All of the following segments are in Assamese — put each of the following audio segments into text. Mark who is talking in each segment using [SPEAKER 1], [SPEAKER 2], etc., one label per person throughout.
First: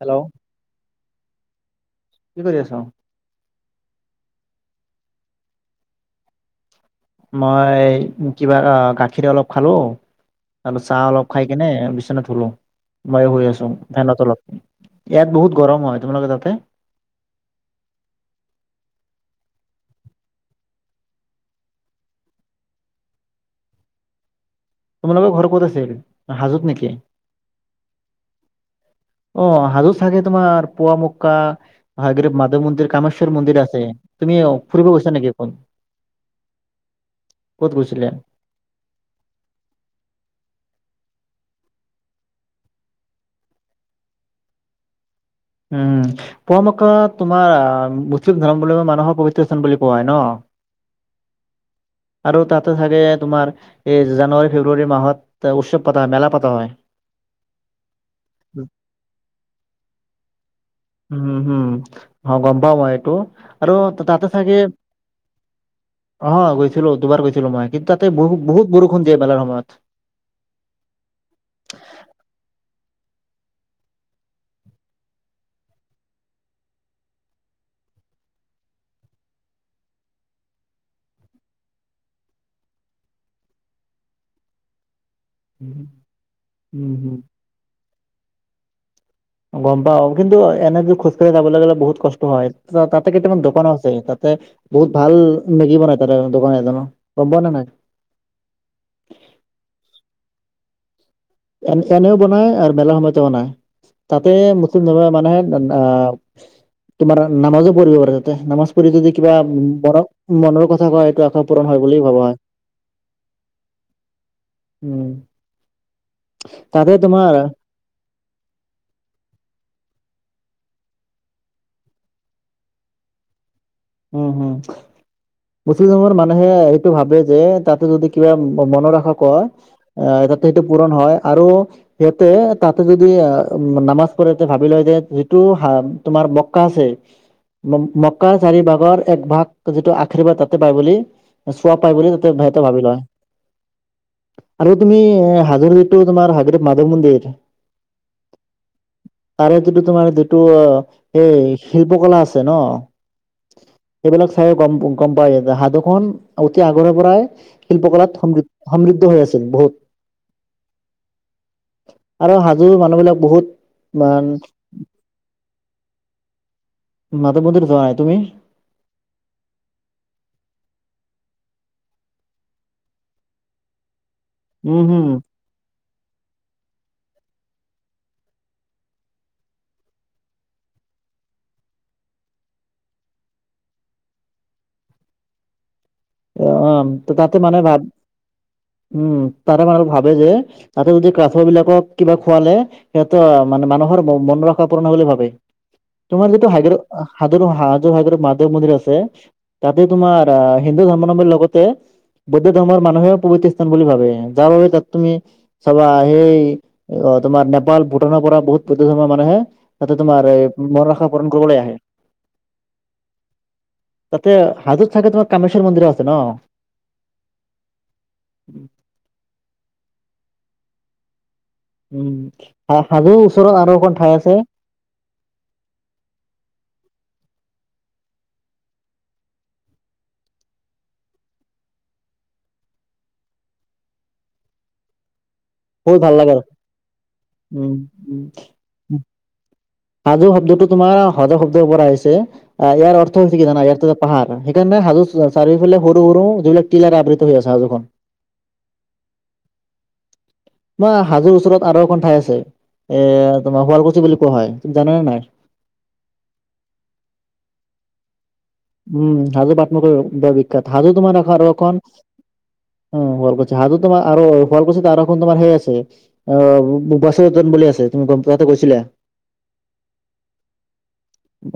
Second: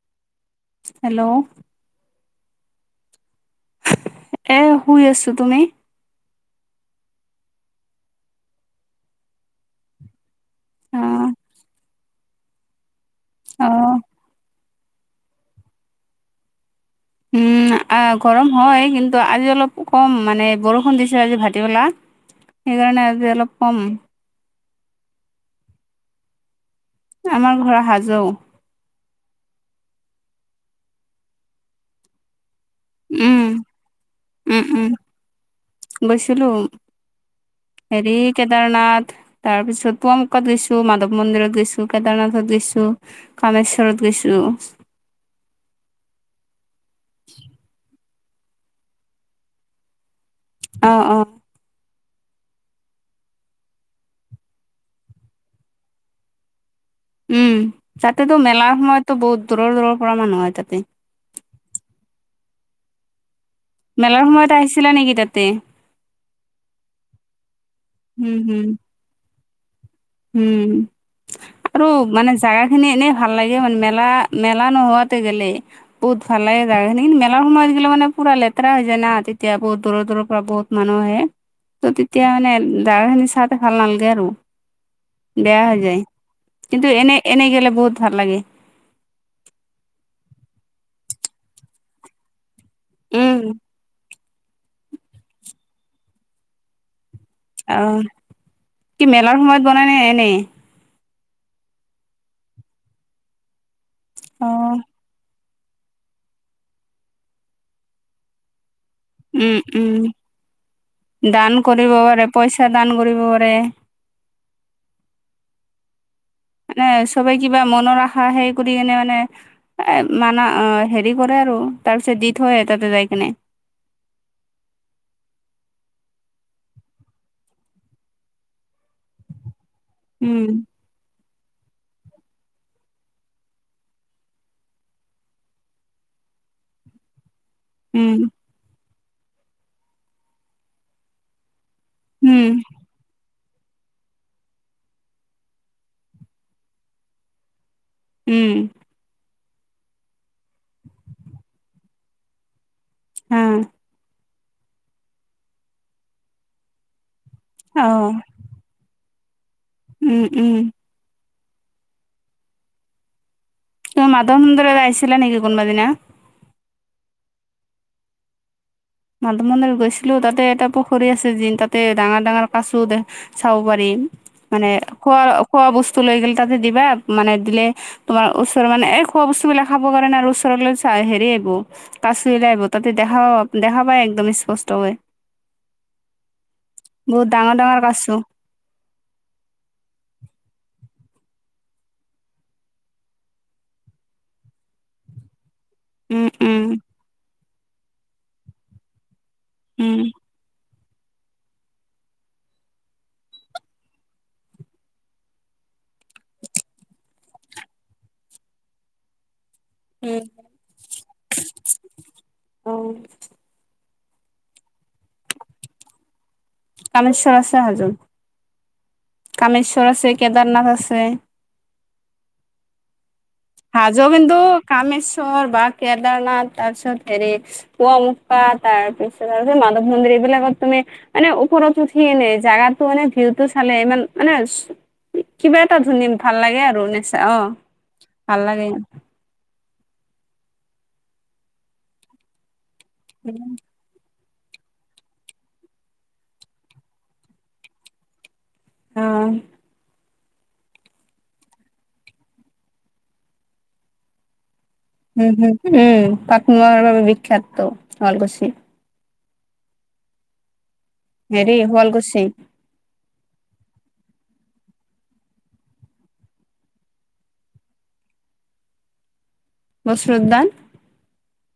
[SPEAKER 1] হেল্ল'
[SPEAKER 2] হেল্ল'
[SPEAKER 1] কি কৰি আছ।
[SPEAKER 2] এ শুই আছো তুমি?
[SPEAKER 1] মই কিবা গাখীৰ অলপ খালোঁ। আৰু
[SPEAKER 2] অ
[SPEAKER 1] চাহ অলপ খাই কেনে বিছনাত শুলো। মইও শুই
[SPEAKER 2] অ
[SPEAKER 1] আছোং ফেনৰ তলত ইয়াত বহুত গৰম হয়, তোমালোকৰ তাতে।
[SPEAKER 2] আ গৰম হয় কিন্তু আজি অলপ কম মানে বৰষুণ দিছে আজি ভাটিবেলা। সেইকাৰণে আজি অলপ কম।
[SPEAKER 1] তোমালোকৰ ঘৰ ক'ত আছিল হাজোত নেকি?
[SPEAKER 2] আমাৰ ঘৰ হাজো।
[SPEAKER 1] অ' হাজো থাকে তোমাৰ পুৱামক্কা, হয়গ্ৰীৱ মাধৱ মন্দিৰ। কামেশ্বৰ
[SPEAKER 2] উম
[SPEAKER 1] মন্দিৰ আছে তুমি ফুৰিব গৈছা নেকি?
[SPEAKER 2] গৈছিলোঁ।
[SPEAKER 1] ক'ত গৈছিলে।
[SPEAKER 2] কেদাৰনাথ তাৰ পিছত পৱামুক্কাত গৈছো মাধৱ মন্দিৰত গৈছো কেদাৰনাথত গৈছো। কামেশ্বৰত গৈছোঁ।
[SPEAKER 1] উম' পোৱামক্কা তোমাৰ মুছলিম ধৰ্ম বুলি মানুহৰ পৱিত্ৰ স্থান বুলি কোৱা হয় ন।
[SPEAKER 2] অ' অ'।
[SPEAKER 1] [unintelligible] আৰু তাতে চাগে তোমাৰ এই জানুৱাৰী, ফেব্ৰুৱাৰী মাহত উৎসৱ পতা হয় মেলা পতা হয়।
[SPEAKER 2] উম' তাতেতো মেলাৰ সময়ততো বহুত দূৰৰ দূৰৰ পৰা মানুহ হয় তাতে।
[SPEAKER 1] উ হো অ গম পাবওঁ মই এইটো আৰু
[SPEAKER 2] মেলাৰ
[SPEAKER 1] তাতে
[SPEAKER 2] সময়ত
[SPEAKER 1] চাগে
[SPEAKER 2] আহিছিলা নেকি তাতে
[SPEAKER 1] অ' গৈছিলো দুবাৰ গৈছিলোঁ কিন মই তাতে বহু
[SPEAKER 2] হম
[SPEAKER 1] বহুত দিয়ে মেলাৰ সময়ত
[SPEAKER 2] উম' আৰু মানে জাগা খিনি এনেই ভাল লাগে। মান মেলা মেলা নোহোৱাতে গেলে। বহুত ভাল লাগে জাগা খিনিৰ। কিন্তু মেলা সময়ত আহ' গলে মানে লেতেৰা হৈ যায় না তেতিয়া বহুত দূৰ দূৰ পৰা বহুত মানুহ আহে ত' তেতিয়া মানে জাগা খিনি চাওতে ভাল নালগে আৰু। বেয়া হৈ যায় কিন্তু
[SPEAKER 1] উম,
[SPEAKER 2] এনে
[SPEAKER 1] হুম,
[SPEAKER 2] এনেই গেলে বহুত ভাল লাগে।
[SPEAKER 1] গম পাও কিন্তু এনেটো খোজকাঢ়ি যাব লাগিলে বহুত কষ্ট হয়। ত তাতে কেইটামান
[SPEAKER 2] উম
[SPEAKER 1] দকানো আছে তাতে বহুত ভাল মেগি বনাই। তাতে দোকান এজনো গম পোৱা নে নাই।
[SPEAKER 2] অহ', কি মেলাৰ সময়ত বনাই নে এনে।
[SPEAKER 1] এ এনেও বনায় আৰু মেলা সময়টো বনাই তাতে
[SPEAKER 2] অ
[SPEAKER 1] মুছলিম ধৰ্মৰ মানুহে মান আ তোমাৰ নামাজো পঢ়িব পাৰে তাতে নামাজ পঢ়ি যদি কিবা
[SPEAKER 2] উম উম
[SPEAKER 1] ধৰক মনৰ কথা কয় সেইটো আশা
[SPEAKER 2] দান
[SPEAKER 1] পূৰণ হয়
[SPEAKER 2] কৰিব
[SPEAKER 1] বুলি ভবা
[SPEAKER 2] পাৰে
[SPEAKER 1] হয়।
[SPEAKER 2] পইচা দান কৰিব পাৰে
[SPEAKER 1] উম
[SPEAKER 2] মানে
[SPEAKER 1] তাতে
[SPEAKER 2] চবে
[SPEAKER 1] তোমাৰ
[SPEAKER 2] কিবা মনৰ আশা সেই কৰি কিনে মানে এ মানা অ হেৰি কৰে আৰু তাৰ পিছত দি থৈ তাতে যাই কিনে
[SPEAKER 1] উম হো। মুছলিম ধৰ্মৰ মানুহে এইটো ভাবে যে তাতে যদি কিবা মনৰ আশা কৰা। আহ'
[SPEAKER 2] উম
[SPEAKER 1] তাতে সেইটো পূৰণ হয় আৰু সিহঁতে তাতে যদি আহ নামাজ পঢ়ে তে ভাবি লয় যে যিটো হা তোমাৰ মক্কা আছে। ম
[SPEAKER 2] উম,
[SPEAKER 1] মক্কাৰ চাৰি ভাগৰ এক ভাগ যিটো আশীৰ্বাদ তাতে পায় বুলি। চোৱা পাই বুলি তাতে
[SPEAKER 2] উম,
[SPEAKER 1] হেতে ভাবি লয়। আৰু তুমি এ হাজৰিটো তোমাৰ হাজৰিত মাধৱ মন্দিৰ
[SPEAKER 2] উম
[SPEAKER 1] তাৰে যিটো তোমাৰ যিটো অ এই শিল্পকলা আছে ন।
[SPEAKER 2] হা
[SPEAKER 1] এইবিলাক চাই গম গম পাই যে সাধুখন অতি আগৰে পৰাই
[SPEAKER 2] অ',
[SPEAKER 1] শিল্পকলাত সমৃধ- সমৃদ্ধ হৈ আছিল বহুত।
[SPEAKER 2] উম উম
[SPEAKER 1] আৰু হাজোৰ মানুহ বিলাক বহুত মান
[SPEAKER 2] মদন্ন্দৰ আয়ছিলে নক কোন পাদ দিনে [unintelligible]
[SPEAKER 1] মাধৱ মন্দিৰ যোৱা নাই। তুমি?
[SPEAKER 2] মাধ মন্দিৰ গৈছিলোঁ তাতে এটা পুখুৰী আছে যিন তাতে ডাঙৰ ডাঙৰ কাচো দেখ চাব পাৰি, মানে
[SPEAKER 1] উম হম
[SPEAKER 2] খোৱাৰ খোৱা বস্তু লৈ গেল তাতে দিবা মানে দিলে তোমাৰ ওচৰৰ মানে এই খোৱা বস্তুবিলাক খাব কাৰনে আৰু ওচৰলে চা হেৰি আহিব। কাছুই লাইব তাতে দেখা পাব দেখা পায় একদম ষ্পষ্টকে
[SPEAKER 1] অ' তাতে মানে ভাবে
[SPEAKER 2] কাছো।
[SPEAKER 1] উম' তাতে মানে ভাবে যে তাতে যদি কাচৰ বিলাকক কিবা খুৱালে সিহঁতৰ মানে মানুহৰ মন মনৰ আশা পূৰন হয় বুলি ভাবে।
[SPEAKER 2] উম,
[SPEAKER 1] তোমাৰ যিটো
[SPEAKER 2] উম,
[SPEAKER 1] হাইগ্ৰ হাদ্ৰো হাজোৰ মাদেৱ মন্দিৰ আছে তাতে
[SPEAKER 2] উম।
[SPEAKER 1] তোমাৰ আহ' হিন্দু ধৰ্মাধৰ্মে লগতে বৌদ্ধ ধৰ্মৰ মানুহেও প্ৰবিত স্থান বুলি ভাবে। যাৰ বাবে তাত তুমি চবা সেই তোমাৰ নেপাল ভূটানৰ পৰা বহুত বুদ্ধ ধৰ্মৰ মানুহে তাতে
[SPEAKER 2] উম,
[SPEAKER 1] তোমাৰ এই মনৰ আশা পূৰণ কৰিবলে আহে
[SPEAKER 2] অ'।
[SPEAKER 1] তাতে হাজোত চাগে তোমাৰ কামেশ্বৰ মন্দিৰো আছে ন'?
[SPEAKER 2] কামেশ্বৰ আছে হাজোত, কামেশ্বৰ আছে, কেদাৰনাথ আছে।
[SPEAKER 1] উম, হা-হাজোৰ ওচৰত আৰু অকণ
[SPEAKER 2] হাজো
[SPEAKER 1] ঠাই
[SPEAKER 2] কিন্তু
[SPEAKER 1] আছে।
[SPEAKER 2] কামেশ্বৰ বা কেদাৰনাথ তাৰপিছত হেৰি পোৱামোক্কা তাৰপিছত আৰু যে মাধৱ মন্দিৰ এইবিলাকত তুমি মানে ওপৰত উঠি এনে জাগাটো মানে ভিউটো চালে ইমান মানেচ কিবা এটা ধুনীয়া ভাল লাগে আৰু নেচা অ'
[SPEAKER 1] উম।
[SPEAKER 2] ভাল
[SPEAKER 1] উম।
[SPEAKER 2] লাগে।
[SPEAKER 1] হাজো শব্দটো তোমাৰ হদ শব্দৰ পৰা আহিছে আ, ইয়াৰ অৰ্থ হৈছে কি জানা ইয়াৰ টো পাহাৰ সেইকাৰণে হাজো চাৰিওফালে সৰু, সৰু যিবিলাক টিলাৰ আবৃত হৈ আছে হাজুখন।
[SPEAKER 2] অ',
[SPEAKER 1] তোমাৰ হাজোৰ ওচৰত আৰু এখন ঠাই আছে এ তোমাৰ শুৱালকুছি বুলি কোৱা হয় তুমি জানা নে না
[SPEAKER 2] সেইপিনে পাট, মুৱাৰ বাবে বিখ্যাত টো শুৱালকুছি।
[SPEAKER 1] উম, হাজো পাত-মূগাৰ বাবে বিখ্যাত হাজো তোমাৰ [unintelligible] আৰু
[SPEAKER 2] হেৰি
[SPEAKER 1] এখন
[SPEAKER 2] শুৱালকুছি
[SPEAKER 1] উম, শুৱালকুচি হাজো তোমাৰ আৰু শুৱালকুচিত আৰু এখন তোমাৰ সেই আছে অ' [unintelligible] বুলি আছে তুমি গম পোৱাতে গৈছিলা?
[SPEAKER 2] বস্ত্ৰ উদ্যান?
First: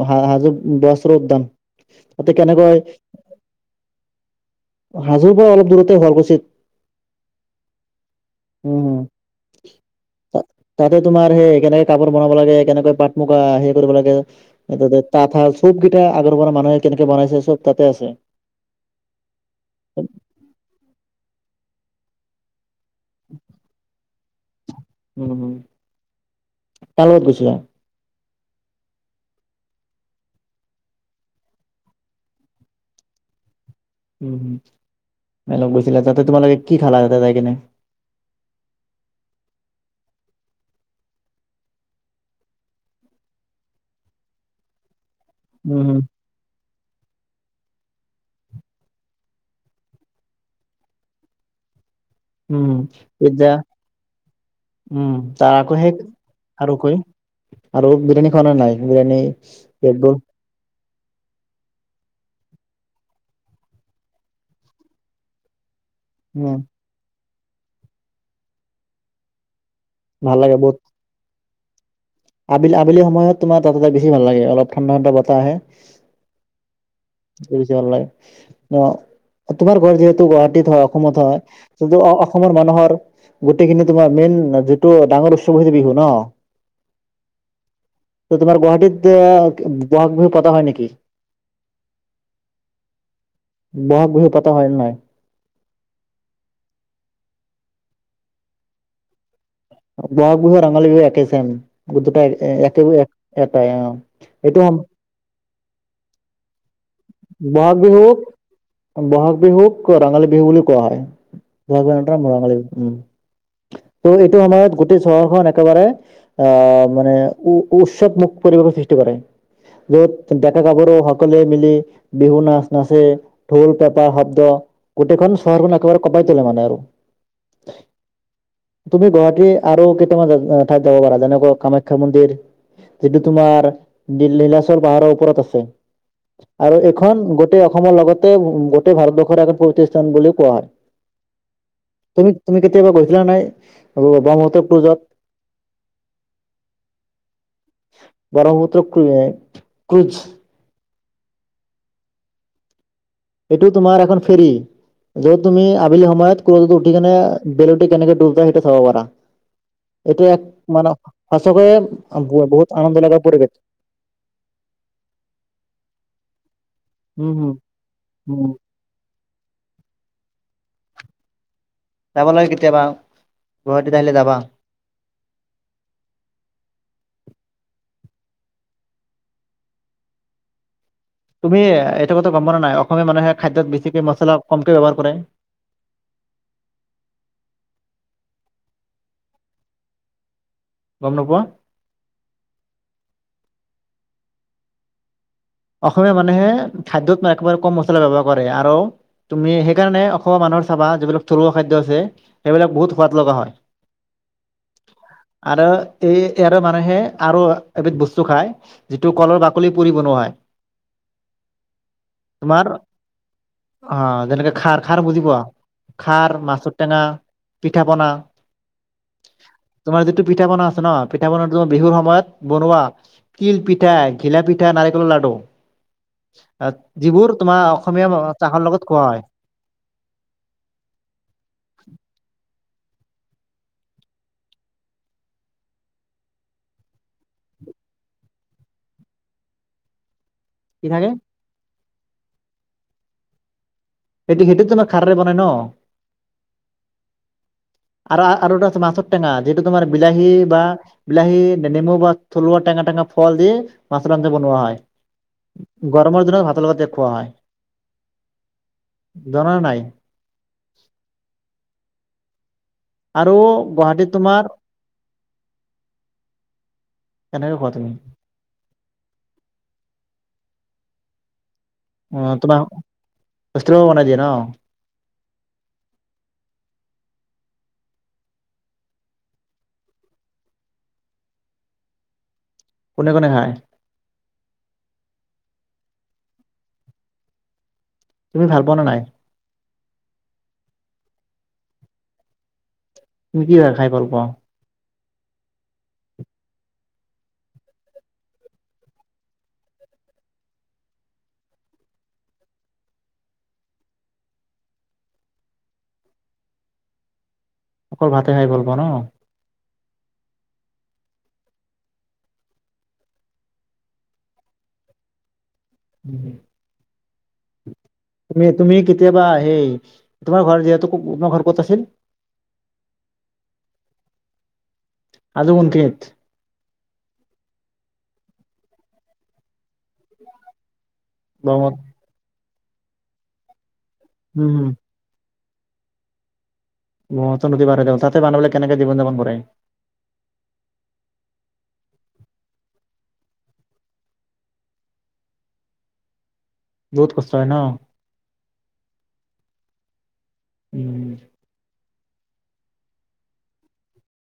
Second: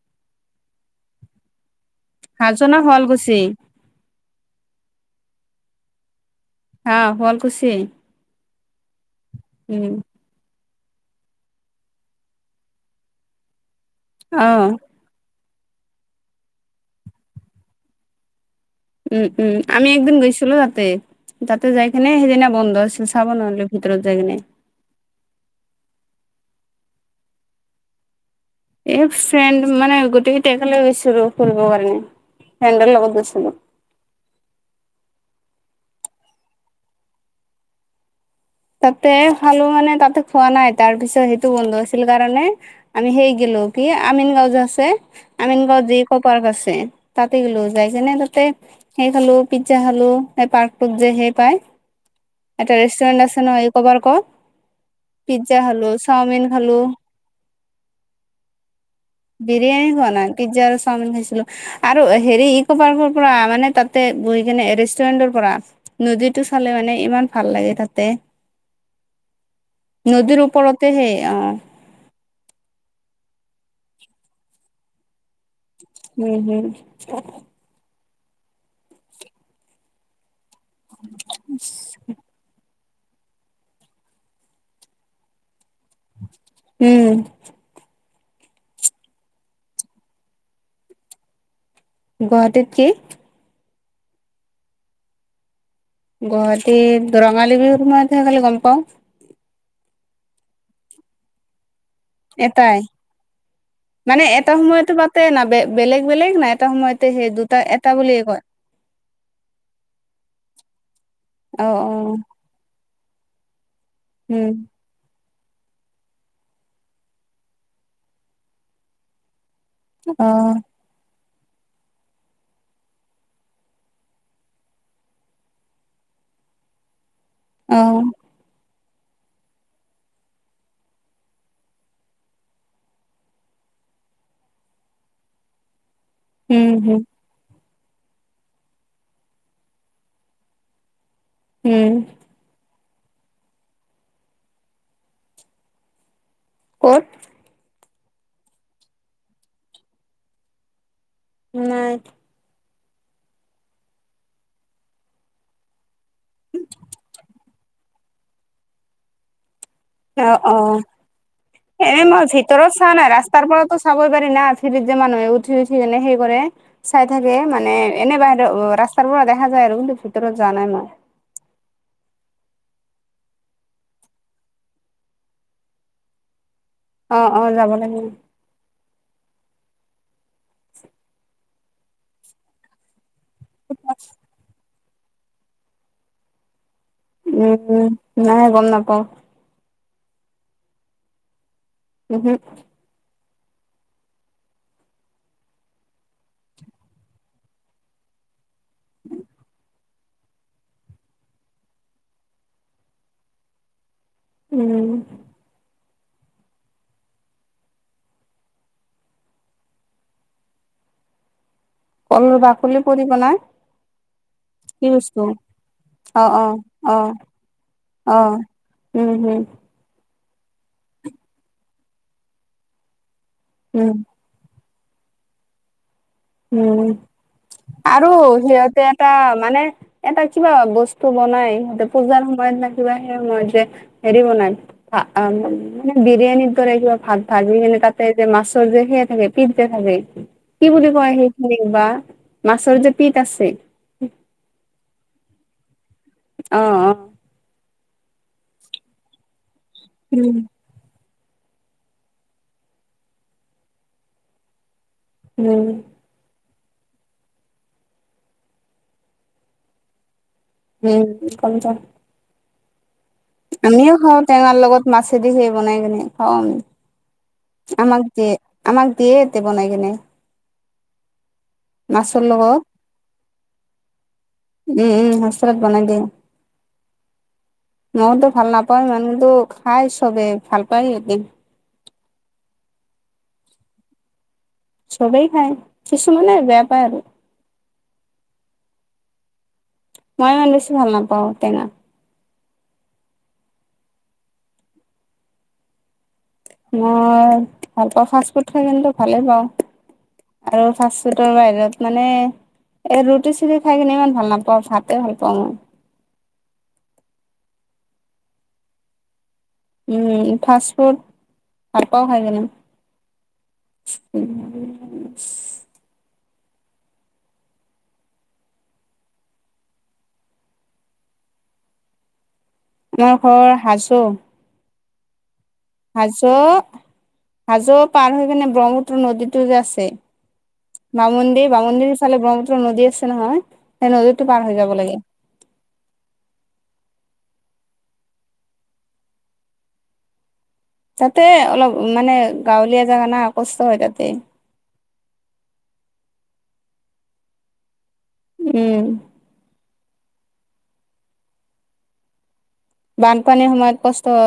[SPEAKER 1] অ' হা-হাজোত বস্ৰ উদ্যান। তাতে
[SPEAKER 2] হাজো
[SPEAKER 1] কেনেকৈ
[SPEAKER 2] না শুৱালকুছি
[SPEAKER 1] হাজোৰ পৰা অলপ দূৰতে শুৱালকুছিত।
[SPEAKER 2] আ, শুৱালকুছিয়েই
[SPEAKER 1] উম
[SPEAKER 2] উম।
[SPEAKER 1] তাতে তোমাৰ সেই কেনেকে কাপোৰ বনাব লাগে কেনেকৈ পাট-মুগা সেই কৰিব লাগে
[SPEAKER 2] অ
[SPEAKER 1] এতে তাত তাঁতশাল চবকেইটা আগৰ পৰা মানুহে কেনেকে বনাইছে চব তাতে আছে।
[SPEAKER 2] উম, উম আমি একদিন গৈছিলোঁ তাতে, তাতে যাইকেনে সেইদিনা বন্ধ আছিল চাব নোৱাৰিলোঁ ভিতৰত যায় কিনে।
[SPEAKER 1] উম, কাৰ লগত গৈছিলা?
[SPEAKER 2] এ ফ্ৰেণ্ড মানে গোটেইকেইটা একেলগে গৈছিলোঁ ফুৰব কাৰণে ফ্ৰেণ্ডৰ লগত গৈছিলোঁ।
[SPEAKER 1] উম, [unintelligible] গৈছিলা তাতে তোমালোকে কি খালা তাতে যাই কিনে?
[SPEAKER 2] তাতে খালোঁ মানে তাতে খোৱা নাই তাৰ পিছত সেইটো বন্ধ আছিল কাৰণে আমি সেই গেলো কি আমিন গাঁও যে আছে আমিন গাঁও
[SPEAKER 1] উম
[SPEAKER 2] যি
[SPEAKER 1] হম
[SPEAKER 2] কপ পাৰ্ক আছে তাতে গেলু যাই যেনে তাতে সেই খালো পিজ্জা খালোঁ সেই পাৰ্ক টোত যে সেই পাই।
[SPEAKER 1] উম,
[SPEAKER 2] এটা ৰেষ্টুৰেন্ট আছে
[SPEAKER 1] পিজ্জা
[SPEAKER 2] নহয় ইক' পাৰ্কত।
[SPEAKER 1] উম, তাৰ
[SPEAKER 2] পিজ্জা
[SPEAKER 1] আকৌ
[SPEAKER 2] খালো
[SPEAKER 1] সেই
[SPEAKER 2] চাওমিন
[SPEAKER 1] আৰু
[SPEAKER 2] খালো
[SPEAKER 1] কৈ আৰু বিৰিয়ানী খোৱা নে নাই বিৰিয়ানী?
[SPEAKER 2] বিৰিয়ানী
[SPEAKER 1] ৰেড
[SPEAKER 2] খোৱা
[SPEAKER 1] বুল
[SPEAKER 2] নাই পিজ্জা আৰু চাওমিন খাইছিলোঁ। আৰু হেৰী ইকো পাৰ্কৰ পৰা মানে তাতে বহি কেনে এ ৰেষ্টুৰেন্টৰ পৰা নদীটো
[SPEAKER 1] উম
[SPEAKER 2] চালে মানে ইমান ভাল লাগে তাতে।
[SPEAKER 1] ভাল
[SPEAKER 2] নদীৰ
[SPEAKER 1] লাগে বহুত
[SPEAKER 2] ওপৰতে সেই আ।
[SPEAKER 1] আবেলি, আবেলি সময়ত তোমাৰ তাতে যাই বেছি ভাল লাগে অলপ ঠাণ্ডা, ঠাণ্ডা বতাহ আহে।
[SPEAKER 2] উম, হুম।
[SPEAKER 1] [unintelligible] অ' অ'তোমাৰ ঘৰ যিহেতু গুৱাহাটীত হয় অসমত হয় [unintelligible] অসমৰ মানুহৰ গোটেইখিনি তোমাৰ মেইন যিটো ডাঙৰ উৎছৱ হৈছে বিহু ন'?
[SPEAKER 2] উম,
[SPEAKER 1] তে তোমাৰ গুৱাহাটীতে [unintelligible] ব'হাগ বিহু পাতা হয় নেকি?
[SPEAKER 2] গুৱাহাটীত কি?
[SPEAKER 1] ব'হাগ বিহু পাতা হয় নে নাই?
[SPEAKER 2] গুৱাহাটীত ৰঙালী বিহুৰ সময়তহে খালি গম পাওঁ।
[SPEAKER 1] বহাগ বিহু ৰঙালী বিহু একে চেম দুটা এ
[SPEAKER 2] এটাই
[SPEAKER 1] একে এটাই অহ এইটো আম
[SPEAKER 2] তে নবে বেলেগ বেলেগ নাই এটা সময়তে সেই দুটা
[SPEAKER 1] বহাগ
[SPEAKER 2] এটা
[SPEAKER 1] বিহুক
[SPEAKER 2] বুলিয়ে কয়
[SPEAKER 1] বহাগ বিহুওক ক ৰঙালী বিহু বুলিও কোৱা হয়
[SPEAKER 2] অ
[SPEAKER 1] বহাগ
[SPEAKER 2] অ
[SPEAKER 1] বিহু ৰঙালী বিহু উম ত' এইটো
[SPEAKER 2] উম
[SPEAKER 1] আমাৰ গোট টো চহৰখন একেবাৰে আহ মানে উ উৎসৱ মুুখ পৰিৱেশৰ সৃষ্টি কৰে
[SPEAKER 2] অ
[SPEAKER 1] যত ডেকা গাভৰু সকলে মিলি বিহু নাচ নাচে ঢোল পেপাৰ শব্দ গোটেইখন চহৰখন একেবাৰে কপাই তোলে মানে আৰু
[SPEAKER 2] অ
[SPEAKER 1] তুমি গুৱাহাটী আৰু কেইটামান আ ঠাইত যাব পাৰা যেনেকে কামাখ্যা মন্দিৰ যিটো তোমাৰ নী নীলাচৰ পাহাৰৰ ওপৰত আছে
[SPEAKER 2] উম
[SPEAKER 1] আৰু
[SPEAKER 2] হম
[SPEAKER 1] এইখন গোট টেই অসমৰ লগতে গোটেই ভাৰতবৰ্ষৰ এখন প্ৰতিষ্ঠান বুলিও কোৱা হয়
[SPEAKER 2] উম
[SPEAKER 1] তুমি তুমি কেতিয়াবা গৈছিলা নাই ব ব্ৰহ্মপুত্ৰ পুজত
[SPEAKER 2] কত
[SPEAKER 1] [unintelligible]
[SPEAKER 2] নাই
[SPEAKER 1] এইটো তোমাৰ এখন ফেৰী যত তুমি আবেলি সময়ত কৰ উটি কেনে বেলি কেনেকে ডুব যায় সেইটো চাব পাৰা এইটো
[SPEAKER 2] অ
[SPEAKER 1] এক
[SPEAKER 2] অ
[SPEAKER 1] মানে সঁচাকৈয়ে
[SPEAKER 2] এনে মই
[SPEAKER 1] এ বহুত
[SPEAKER 2] ভিতৰত চোৱা
[SPEAKER 1] আনন্দ
[SPEAKER 2] নাই
[SPEAKER 1] লগা
[SPEAKER 2] ৰাস্তাৰ
[SPEAKER 1] পৰিৱেশ
[SPEAKER 2] পৰাতো চাবই পাৰি না ফেৰিত যে মানুহে উঠি উঠি যেনে সেই কৰে চাই
[SPEAKER 1] উম,
[SPEAKER 2] থাকে
[SPEAKER 1] হম,
[SPEAKER 2] মানে এনে বাহিৰ অ
[SPEAKER 1] উম।
[SPEAKER 2] ৰাস্তাৰ পৰা দেখা যায় আৰু কিন্তু ভিতৰত যোৱা নাই মই
[SPEAKER 1] যাব লাগে কেতিয়াবা গুৱাহাটীত আহিলে যাবা
[SPEAKER 2] অ অ যাব লাগিব
[SPEAKER 1] তুমি এ এইটো কথা গম পোৱা নে নাই অসমীয়া মানুহে খাদ্যত বেছিকে মছলা কমকৈ ব্যৱহাৰ কৰে
[SPEAKER 2] উম নাই গম নাপাও
[SPEAKER 1] গম নোপোৱা
[SPEAKER 2] উহু
[SPEAKER 1] অসমীয়া মানুহে খাদ্যত নাই একেবাৰে কম মচলা ব্যৱহাৰ কৰে আৰু তুমি সেইকাৰণে অসমৰ মানুহৰ চাবা যিবিলাক থলুৱা খাদ্য আছে সেইবিলাক বহুত সোৱাদ লগা হয় [unintelligible]
[SPEAKER 2] উম
[SPEAKER 1] আৰু এই ইয়াৰে মানুহে আৰু এবিধ বস্তু খায় যিটো কলৰ বাকলি পুৰি বনোৱাই
[SPEAKER 2] কল
[SPEAKER 1] তোমাৰ
[SPEAKER 2] বাকলি পুৰি বনাই
[SPEAKER 1] অ যেনেকে খাৰ
[SPEAKER 2] কি
[SPEAKER 1] খাৰ বুজি
[SPEAKER 2] বস্তু
[SPEAKER 1] পোৱা
[SPEAKER 2] অ
[SPEAKER 1] খাৰ
[SPEAKER 2] অ
[SPEAKER 1] মাছৰ
[SPEAKER 2] অহ
[SPEAKER 1] টেঙা পিঠা পনা
[SPEAKER 2] অহ উম হু
[SPEAKER 1] তোমাৰ যিটো পিঠা পনা আছে ন পিঠা পনা তোমাৰ বিহুৰ সময়ত বনোৱা তিল
[SPEAKER 2] উম
[SPEAKER 1] পিঠাই ঘিলাপিঠা নাৰিকলৰ লাডু
[SPEAKER 2] উম
[SPEAKER 1] যিবোৰ তোমাৰ অসমীয়া
[SPEAKER 2] আৰু
[SPEAKER 1] চাহৰ লগত
[SPEAKER 2] সিহঁতে
[SPEAKER 1] খোৱা
[SPEAKER 2] এটা
[SPEAKER 1] হয়
[SPEAKER 2] মানে এটা কিবা বস্তু বনাই সিহঁতে পূজাৰ সময়ত ন কিবা সেই সময়ত যে হেৰি বনাই হা আম মানে বিৰিয়ানীৰ দৰে কিবা ভাত ভাজি কিনে তাতে যে মাছৰ যে মাছৰ যে সেইয়া পিট যে থাকে
[SPEAKER 1] [unintelligible]
[SPEAKER 2] খোৱা সেইখিনি বা মাছৰ যে পিত আছে
[SPEAKER 1] এইটো সেইটো তোমাৰ খাৰে বনাই ন
[SPEAKER 2] অ অ
[SPEAKER 1] আৰু আৰু এটা আছে মাছৰ টেঙা যিটো তোমাৰ বিলাহী
[SPEAKER 2] উম
[SPEAKER 1] বা বিলাহী নেমু বা থলুৱা টেঙা টেঙা ফল দি মাছৰ আন্নজা বনোৱা হয়
[SPEAKER 2] উম
[SPEAKER 1] গৰমৰ দিনত ভাত লগতে খোৱা হয় জানা নে নাই।
[SPEAKER 2] উম [unintelligible]
[SPEAKER 1] আৰু
[SPEAKER 2] আমিও
[SPEAKER 1] গুৱাহাটীত
[SPEAKER 2] খাওঁ
[SPEAKER 1] তোমাৰ
[SPEAKER 2] টেঙাৰ লগত মাছেদি সেই বনাই কিনে খাওঁ আমি।
[SPEAKER 1] কেনেকৈ কোৱা তুমি।
[SPEAKER 2] আমাক দিয়ে আমাক দিয়ে এতে বনাই কিনে। মাছৰ
[SPEAKER 1] অঁ তোমাৰ
[SPEAKER 2] লগত
[SPEAKER 1] ইন্টাৰগ্ৰামত বনাই দিয়ে ন
[SPEAKER 2] উম উম হোইচটেলত বনাই দিয়ে মইতো ভাল নাপায় ইমানটো খাই চবে ভাল পায় এহেতি।
[SPEAKER 1] কোনে কোনে খায়।
[SPEAKER 2] চবেই খায় কিছুমানে বেয়া পাই আৰু
[SPEAKER 1] তুমি ভাল পোৱা ন নাই!
[SPEAKER 2] মই ইমান বেছি ভাল নাপাওঁ টেঙা।
[SPEAKER 1] তুমি কি বা খাই ভাল পাওঁ।
[SPEAKER 2] মই ভাল পাওঁ ফাষ্ট ফুড খাই কিন্তু ভালেই পাওঁ। আৰু ফাষ্টফুডৰ বাহিৰত মানে। এই ৰুটি চুটি খাই কিনে ইমান ভাল নাপাওঁ ভাতে ভাল পাওঁ মই।
[SPEAKER 1] অকল ভাতে খাই ভাল পাওঁ ন
[SPEAKER 2] উম ফাষ্ট ফুড ভাল পাওঁ খাই কেনে উম।
[SPEAKER 1] হুম হ তুমি তুমি কেতিয়াবা সেই তোমাৰ ঘৰ যিহেতু তোমাৰ ঘৰ ক'ত আছিল
[SPEAKER 2] আমাৰ ঘৰ হাজো
[SPEAKER 1] হাজো কোনখিনিত
[SPEAKER 2] হাজো হাজো পাৰ হৈ কিনে ব্ৰহ্মপুত্ৰ নদীতো যে আছে। বামুণন্দিৰ
[SPEAKER 1] ব্ৰহ্মত
[SPEAKER 2] বামুণন্দিৰ ফালে ব্ৰহ্মপুত্ৰ নদী আছে নহয় সেই নদীতো পাৰ হৈ
[SPEAKER 1] উম
[SPEAKER 2] যাব লাগে।
[SPEAKER 1] ব্ৰহ্মপুত্ৰ নদী পাৰত তাতে মানুহবিলাকে কেনেকে জীন যাপন কৰে
[SPEAKER 2] তাতে অলপ মানে গাঁৱলীয়া জেগা না আ কষ্ট হয় তাতে।
[SPEAKER 1] বহুত কষ্ট হয় ন।
[SPEAKER 2] উম।
[SPEAKER 1] উম
[SPEAKER 2] বানপানীৰ সময়ত কষ্ট হয়